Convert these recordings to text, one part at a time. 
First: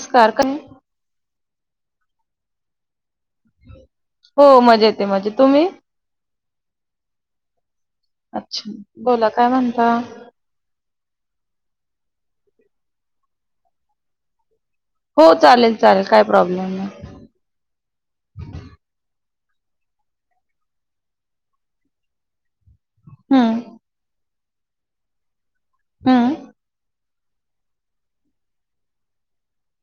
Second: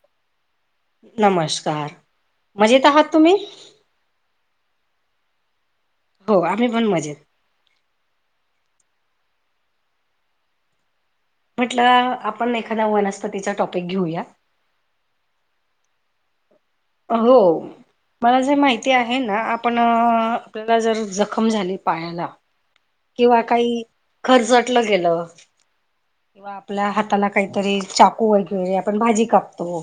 नकार का नमस्कार म्हजे तर ह हो मजा येते मजेत तुम्ही हो आम्ही पण मजेत अच्छा बोला काय म्हणता. म्हटलं आपण एखादा वनस्पतीचा टॉपिक घेऊया. हो चालेल चालेल काय प्रॉब्लेम नाही. हो मला जे माहिती आहे. ना आपण आपल्याला जर जखम झाली पायाला किंवा हम्म काही खर्चटलं गेलं हम्म किंवा आपल्या हाताला काहीतरी चाकू वगैरे आपण भाजी कापतो.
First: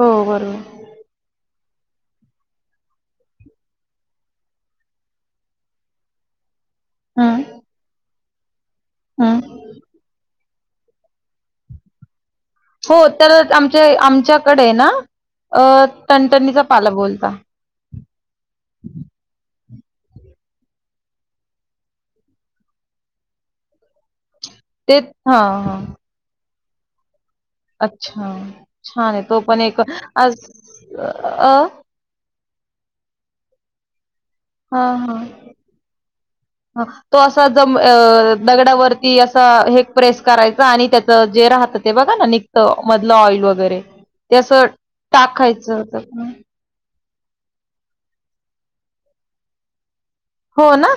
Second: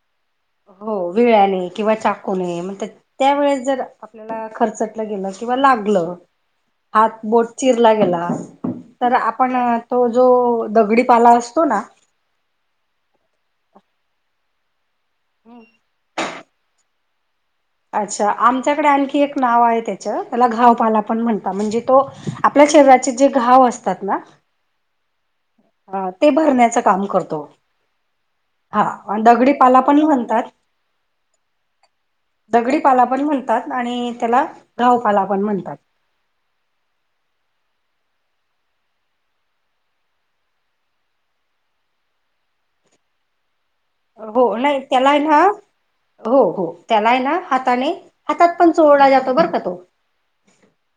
हो बरोबर हो वेळने किंवा चाकून म्हण त्या वेळेस जर आपल्याला खर्चटलं गेलं किंवा लागलं. हात, हम्म बोट चिरला गेला तर आपण हम्म तो दगडीपाला असतोना हो तर आमच्या आमच्याकडे ना अ टनटणीचा पाला बोल अच्छा आमच्याकडे आणखी एक नाव आहेत. त्या त्याला घावपाला पण म्हण म्हणजे तो आपल्या शरीराचे जे घाव असतात ना ते हा हा ह ते भरण्याच काम करतो अच्छा हा छान आहे तो दगडी पण पाला एक आज म्हणतात अ दगडीपाला पण म्हणतात आणि त्याला हा हा घावपाला पण म्हणतात ह तो असा दगडावरती असं हे प्रेस करायचं आणि त्याचं जे राहतं ते बघा ना नि घत मधलं ऑइल वगैरे ते हो नाही त्याला आहे ना टाकायच हो हो त्याला आहे ना हाताने हातात पण चोळला जातो बर का तो हो ना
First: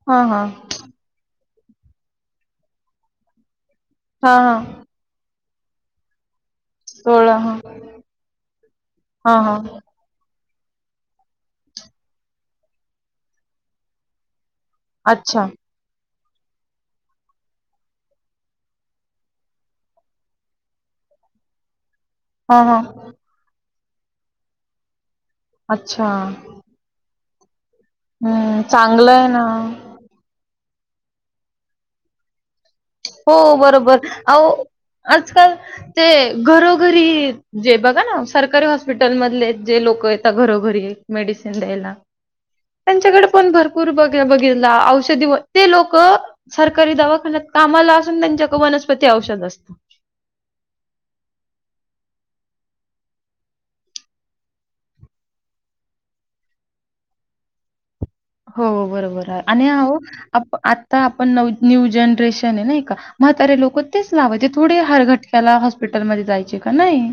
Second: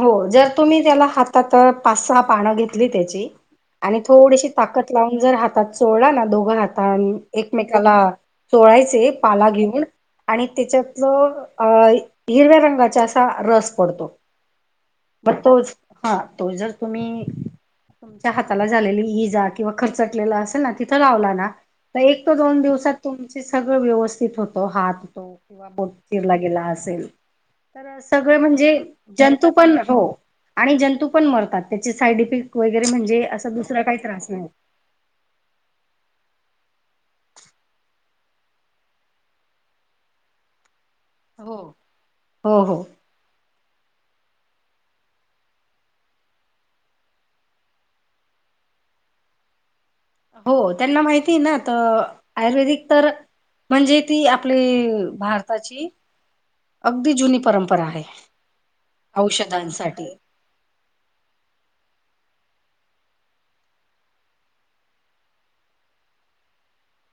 हो हा हा जर तुम्ही त्याला हात आ पाच स पानं घेतली त्याची आणि हा थोडीशी हा ताकद लावून जर हातात चोडला ना दोघं हात सोळा हा एकमेकाला चोळायचे हा पाला हा घेऊन आणि त्याच्यातलं अ हिरव्या रंगाचा असा रस पडतो. म अच्छा तो हा तो जर तुम्ही तुमच्या हाताला झालेली इजा किंवा खर्चटलेला असेल ना तिथं लावला ना, एक तो दोन हा हा दिवसात तुमचे सगळं व्यवस्थित होतो हात तो किंवा बोट अच्छा चिरला गेला असेल. तर सगळ हम्म म्हणजे चांगलं आहे ना जंतू पण हो आणि जंतू पण मरतात त्याचे साईड इफेक्ट वगैरे म्हणजे हो असा दुसरा काही बरोबर त्रास नाही. आजकाल ते घरो घरी जे बघा ना सरकारी हॉस्पिटल मधले जे लोक य घरोघरी हो. मेडिसिन द्यायला हो हो त्यांच्याकडे पण भरपूर पुर बघितला, औषधी ते लोक सरकारी दवाखात कामाला असून त्यांच्याक वनस्पती औषध असतं. हो त्यांना माहिती ना, तर आयुर्वेदिक तर म्हणजे ती आपली भारताची अगदी जुनी परंपरा आहे. हो बरोबर आणि औषधांसाठी आ आपण न्य जनरेशन नाही का म्हातारे लोक तेच लावायचे थोडे हर घटक्याला हॉस्पिटलमध्ये जायचे का नाही.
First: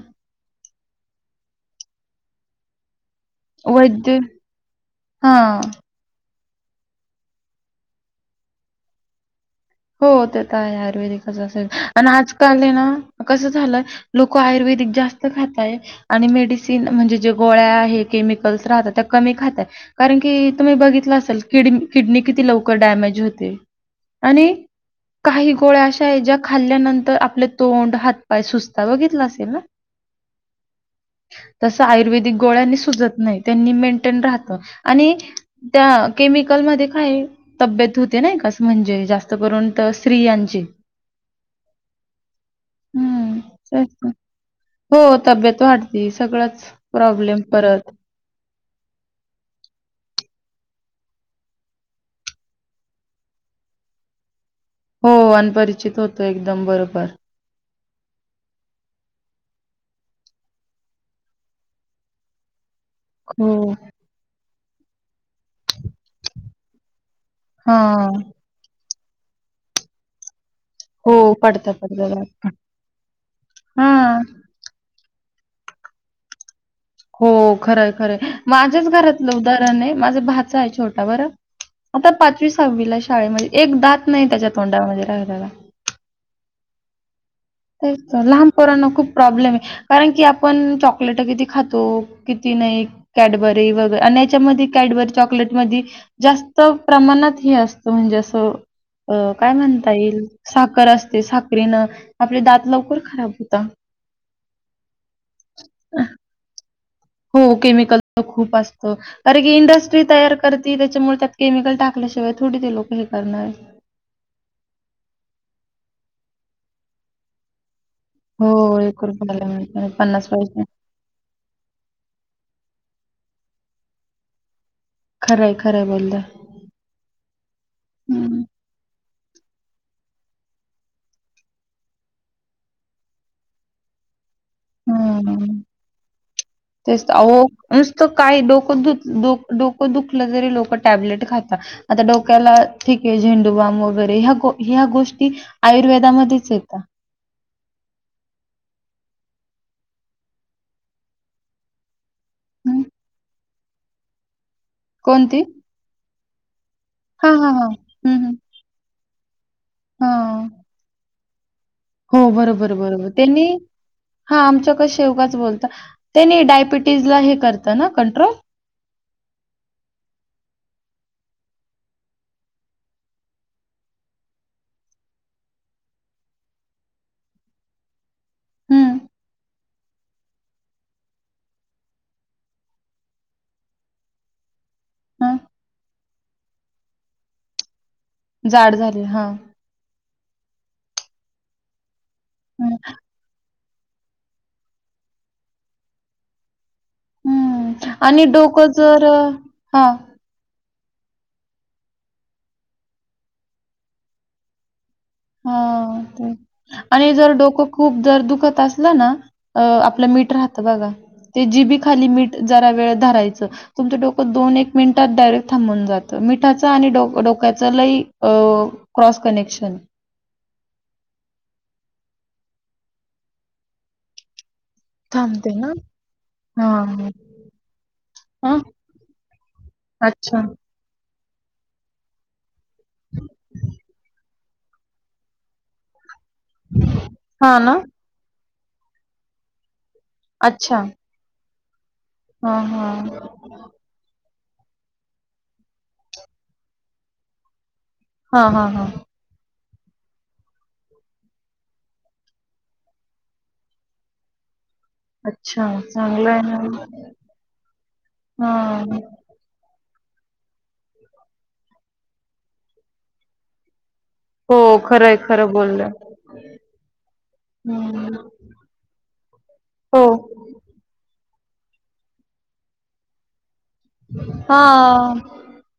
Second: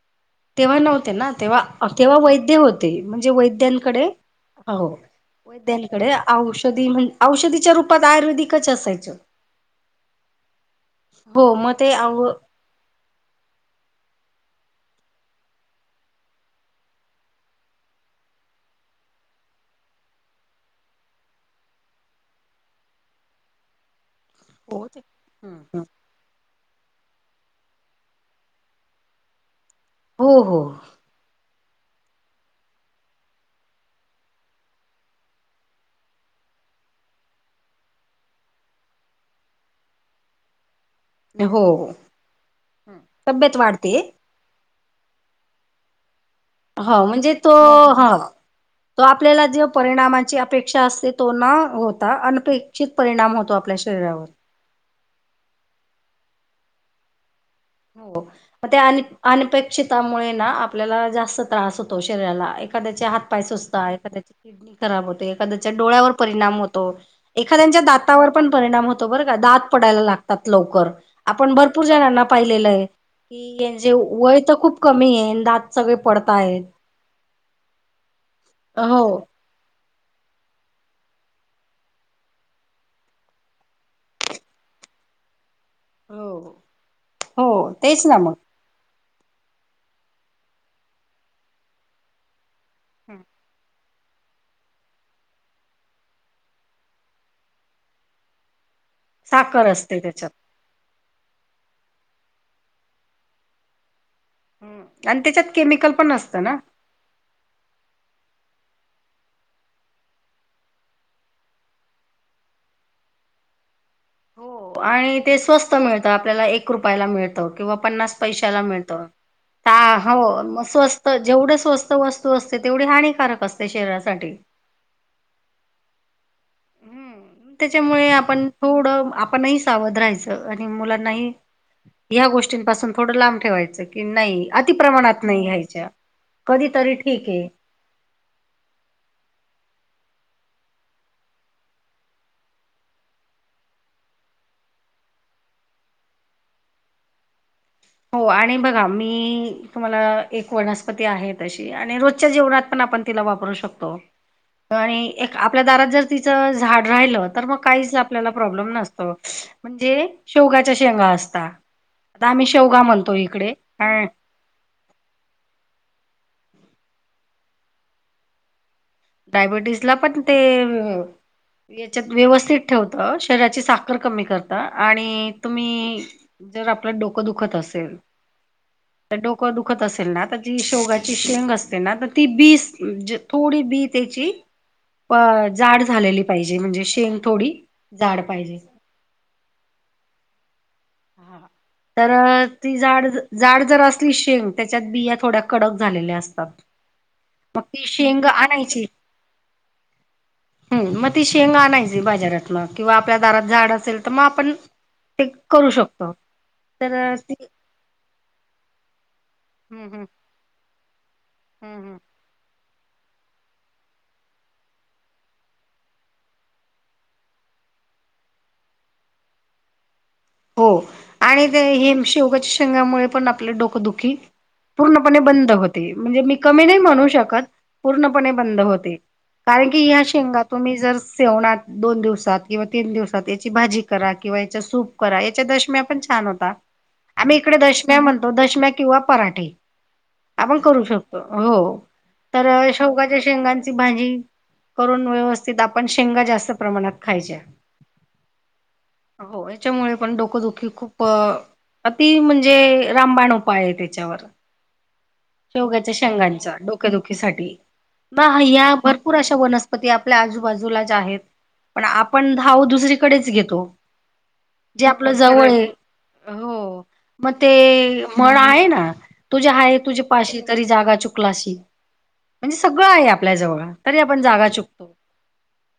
तेव्हा नव्हते ना तेव्हा तेव्हा वैद्य होते. म्हणजे वैद्यांकडे वैद्य हो हां. वैद्यांकडे औषधी म्हणजे औषधीच्या रूपात आयुर्वेदिकच असायचं. हो ते तर आहे आयुर्वेदिकच हो असेल मग ते आणि आव आजकाल आहे ना, कस झालंय लोक आयुर्वेदिक जास्त खातय आणि मेडिसिन म्हणजे जे गोळ्या आहे केमिकल्स राहतात त्या कमी खातय कारण की तुम्ही बघितलं असाल, कड किडनी किती लवकर डॅमेज होते. आणि हो काही गोळ्या अशा आहे ज्या खाल्ल्यानंतर आपले तोंड हातपाय सुस्ता बघितला असेल ना हो हो तस आयुर्वेदिक गोळ्यांनी सुजत नाही त्यांनी मेंटेन राहत आणि त्या केमिकल मध्ये काय तब्येत होते ना कस म्हणजे जास्त करून तर स्तियांची हो हम्म तब्येत तेच वाढते. ना. हो तब्यत हो म्हणजे तो ह तो आपल्याला जव परिणामची अपेक्षा अस तो ना होता अनपेक्षित परिणाम होतो आपल्या शरीरावर. हो अनपरिचित होतो, एकदम बरोबर. हो मग त्या अनपेक्षतामुळे ना आपल्याला जास्त त्रास होतो शरीराला एखाद्याचे हात पाय हो, सुसत, एखाद्याची किडनी खराब होते, एखाद्याच्या डोळ्यावर परिणाम होतो. एखाद्याच्या दातावर हां. पण परिणाम होतो बरं का दात पडायला लागतात लवकर हो, आपण पडता, भरपूर पडता जणांना... दाट. पाहिलेलं आहे की यांचे हां. वय तर खूप कमी आहे दात सगळे पडताय. हो खरंय खरं माझ्याच हो घरातलं उदाहरण आहे माझं भाच आहे छोटा बरं... आता पाचवी सहावीला शाळेमध्ये एक दात नाही त्याच्या तोंडामध्ये राहल्याला... हो.. हो तेच ना त मग लहान पोरांना खूप प्रॉब्लेम आहे कारण की आपण चॉकलेट किती खातो किती नाही कॅडबरी व... आणि याच्यामध्ये कॅडबरी चॉकलेट म जास्त प्रमाणात हे असतं म्हणजे असं.. अ काय साखर म्हणता असते येईल त्याच्यात साखर असते साखरीनं.. आपले दात लवकर खराब होता... ह् आणि त्याच्यात केमिकल पण असतं ना.. हो.. केमिकल पण खूप असतं कारण इंडस्ट्री तयार करते त्याच्यामुळे त्याच्यात केमिकल टाकल्याशिवाय थोडं.... ते लोक हे करणार.. आणि ते स्वस्त मिळतं आपल्याला एक रुपयाला मिळतं किंवा... पन्नास हो, पैशा मिळत ला मिळत नाही. पैसे. स्वस्त जेवढ स्वस्त वस्त.. असते तेवढी हानिकक असते शरीरासाठी... खरंय खरं बोललं... हम्म त्याच्यामुळे आपण थोडं आप... आपणही सावध राहायचं आणि मुलांनाही... ह्या गोष्टींपासून थोडं लांब ठेवायचं की नाही अति प्रमाणात नाही घ्यायच्या... कधीतरी तेस ठीक आहे नसत काही डोक डुक.. डोकं दुखलं तरी लोक टॅबलेट वगैरे खातात. ह गोष्टी आयुर्वेदामध्येच येतात.. हो आणि बघा मी तुम्हाला एक वनस्पती आहे तशी आणि रोजच्या जेवणत हं, पण... आपण तिला वापरू शकतो... आणि एक कोणती? आपल्या दारात जर तिचं झाड राहिलं हां, तर हां, मग हां. काहीच हं, आपल्याला हं. प्रॉब्लेम नसतो. म्हणजे हां. शेवग्याच्या शेंगा असता. हो आता आम्ही बरोबर शेवगा बरोबर म्हणतो त्यांनी इकडे ह हा आमच्याक शेवगाच बोलता. तेनी डायबिटीजला हे करत ना कंट्रोल.. डायबिटीस ला पण ते... याच्यात व्यवस्थित ठेवता शरीराची साखर कमी करता आणि तुम्ही... जर आपल्या डोकं दुखत असेल.. हं, डोकं दुखत असेल ना आ जी शेवगाची शेंग असते ना तर ती बीस थोडी बीस... त्याची हं. जाड झालेली पाहिजे म्हणजे शेंग थोडी.. जाड पाहिजे. जाड झाले हा... तर हं, ती जाड जाड... जर असली शेंग त्याच्यात बिया थोड्या कडक झालेल्या असतात... मग हं. ती आणि शेंग डोकं आणायची... जर अ, हां. हम मग ती शेंग आणायची बाजारात म किंवा आपल्या दारात झाड असेल तर मग आपण... हा करू शकतो ते आणि तर जर ती डोकं खूप जर दुख... दुखत असलं ना हम्म हम्म आपलं मीठ राहतं बघा हम्म हम्म. जिभेखाली मीठ जात. थोडा वेळ धरायचं तुमचं डोकं दोन एक मिनिटात डायरेक्ट थांबून जातो मिठाच्या आणि डोक्याचं.... क्रॉस कनेक्शन... हो आणि ते हे शेवग्याच्या शेंगामुळे पण आपलं डोकं दुखी.. पूर्णपणे बंद थांबते ना? होते म्हणजे मी कमी नाही हां, म्हणू हां. शकत पूर्णपणे हां, बंद होते... कारण की ह्या अच्छा. शेंगा तुम्ही जर.. सेवणात दोन दिवसात किंवा तीन दिवसात याची भाजी करा किंवा याचा सूप... याच्या दशम्या पण छान होता आम्ही इकडे हां ना? दशम्या म्हणतो दशम्या किवा पराठे आपण अच्छा. करू शकतो हो... तर हां, शेवगाच्या हां. शेंगांची भाजी करून व्यवस्थित आपण शेंगा जास्त प्रमाणात खायच्या हा हा हा त्याच्यामुळे पण डोकदुखी खूप अ ति म्हणजे रामबाण उपाय आहे त्याच्यावर अच्छा, शेवग्याच्या चांगलं आहे शेंगांचा ना. डोक्यादुखीसाठी ह हा या हां. भरपूर अशा वनस्पती आपल्या आजूबाजूलाच आहेत पण आपण धाव दुसरीकडेच घेतो हो, जे खरं आपलं आहे, जवळ खरं बोलल्या. हो मग ते हं. मळ आहे ना तुझे हाय हो. तुझ्या पाशी तरी जागा चुकलाशी म्हणजे सगळं आहे आपल्या जवळ तरी आपण जागा चुकतो हां.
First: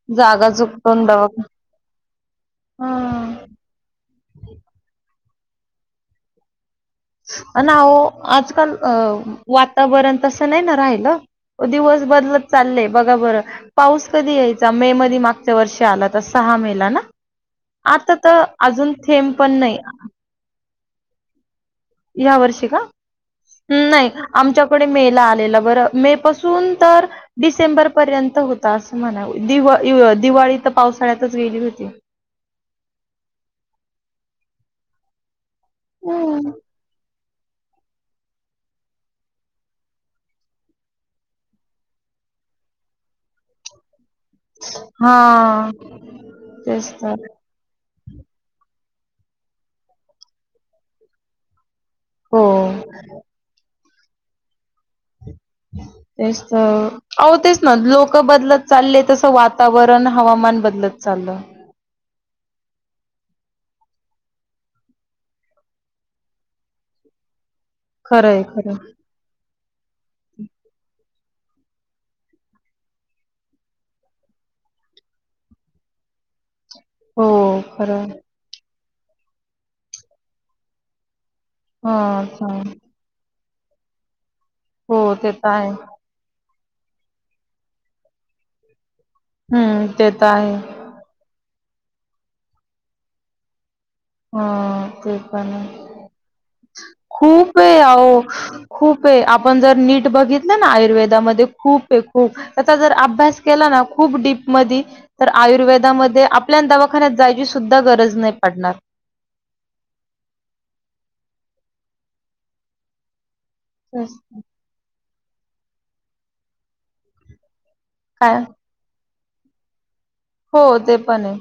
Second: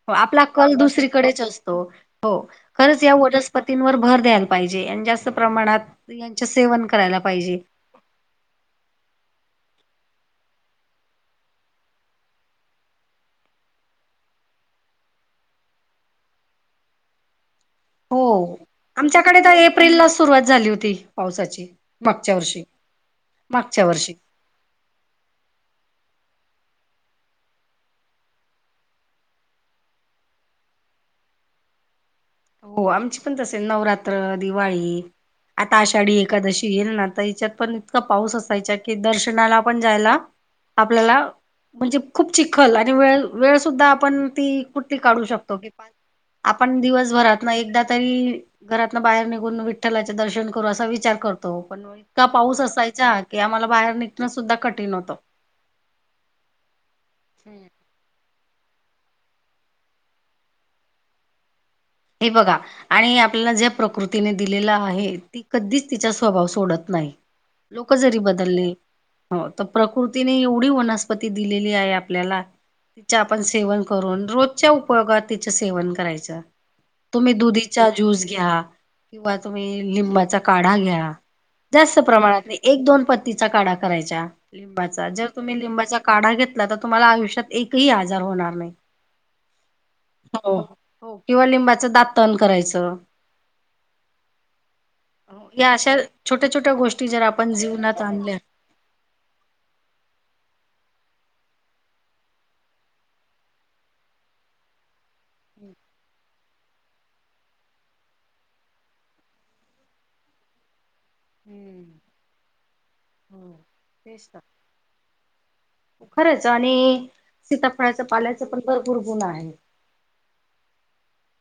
हो आपला जागा कल चुकतून दवाखा दुसरीकडेच असतो हो खरंच या व वर भर द्यायला पाहिजे आणि जास्त प्रमाणात यांच सेवन करायला पाहिजे. आजकाल अ वातावरण तसं नाही ना राहील दिवस बदलत चालले बघा बर पाऊस कधी यायचा मेमध्ये मागच्या वर्ष आला तर सहा मेला ना आता हो तर अजून थेंब आमच्याकडे पण तर नाही एप्रिल लाच सुरुवात झाली होती पावसाची या वर्षी का मागच्या नाही वर्षी आमच्याकडे मे आले बर मे पास जून तर डिसेंबर पर्यंत होता अस म्हणा दिवाळी तर पावसाळ्यातच केली होती हो आमची पण तसे नवरात्र दिवाळी आता आषाढी एकादशी येईल ना हच्यात पण इतका पाऊस असता याच्या कि दर्शनाला पण जायला आपल्याला म्हणजे खूप चिखल आणि वेळ वेळ सुुद्धा आपण कुठली हा काढू शकतो आप तेच तर दिवसभरात ना एकदा तरी घरातन बाहेर निघून विठ्ठलाचे दर्शन करू असा विचार करतो पण इतका पाऊस हो असायचा की आम्हाला बाहेर निघणं सुद्धा कठीण होतं तेच तर हो तेच हम्म. ना लोक बदलत चाललेय तसं वातावरण हवामान बदलत चाललं हे बघा आणि आपल्याला ज्या प्रकृतीने दिलेलं आहे ती कधीच तिचा स्वभाव सोडत नाही लोक जरी खरंय बदलले खरं प्रकृतीने एवढी होनस् पती दिलेली आहे आपल्याला तिचं आपण सेवन करून रोजच्या उपयोगात तिचं सेवन करायचं हो तुम्ही दुधीचा खरं ज्यूस घ्या किंवा तुम्ही लिंबाचा काढा घ्या हा जास्त प्रमाणात हा एक दोन पत् तिचा काढा कराय हो लिंबाचा जर ते तर तुम्ही आहे लिंबाचा काढा घ तर तुम्हाला आयुष्यात एकही आजार होणार नाही हम्म ते तर हो आहे हो किंवा लिंबाचं दातन करायचं हा ते पण या अशा छोट्या छोट्या गोष्टी जर आपण खूप आहे जीवनात आणल्या अहो खूप आहे आपण जर नीट बघितलं ना आयुर्वेदामध्ये खूप आहे खूप त्याचा जर अभ्यास केला ना खूप डीप म तर आयुर्वेदामध्ये आपल्या दवाखान्यात जायची सुद्धा गरज नाही पडणार हम्म अ खरंच आणि सीताफळाच काय पाल्याचं पण भरपूर गुण आहे हो ते पण आहे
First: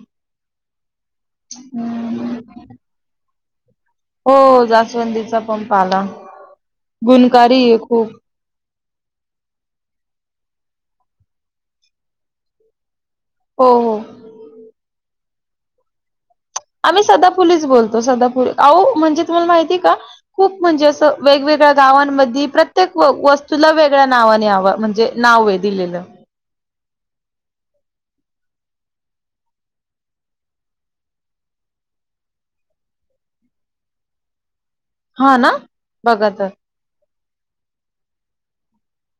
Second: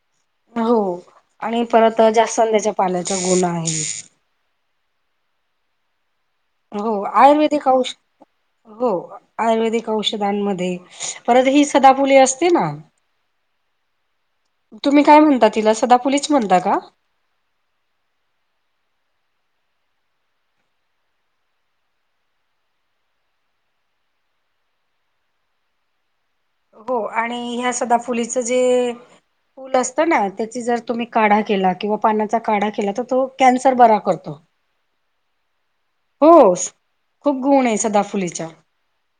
हो आणि परत हम्म. जास्त अंल्याच्या पाल्याचा गोला आहे हो जास्वंदीचा पंप आला हो गुणकारी आयुर्वेदिक आहे खूप औषध हो आयुर्वेदिक औषधांमध्ये परत ही सदा फुले असते ना, हो हो तुम्ही काय म्हणता? तिला सदाफुली आम्ही सदापुलीच बोलतो सदापुली आओ म्हणजे तुम्हाला माहिती का खूप म्हणजे असं वेगवेगळ्या गावांमध्ये प्रत्येक व वस्तूला वेगळ्या नाव म्हणजे नावे दिलेल हो आणि ह्या सदाफुलीच जे फूल असत ना त्याची जर तुम्ही काढा केला किंवा पाण्याचा काढा केला तर तो कॅन्सर बरा करतो हा ना बघा तर हो खूप गुण आहे सदाफुलीचा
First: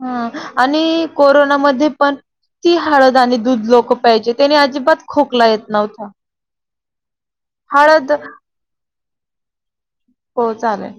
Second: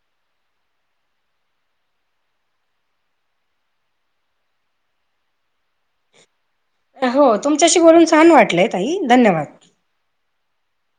हम्म आणि कोरोनामध्ये पण ती हळद आणि दूध लोक पाहिजे त्यानी अजिबात खोकला येत नव्हता हो तुमच्याशी बोलून हळद छन वाटलं ताई धन्यवाद हो चालेल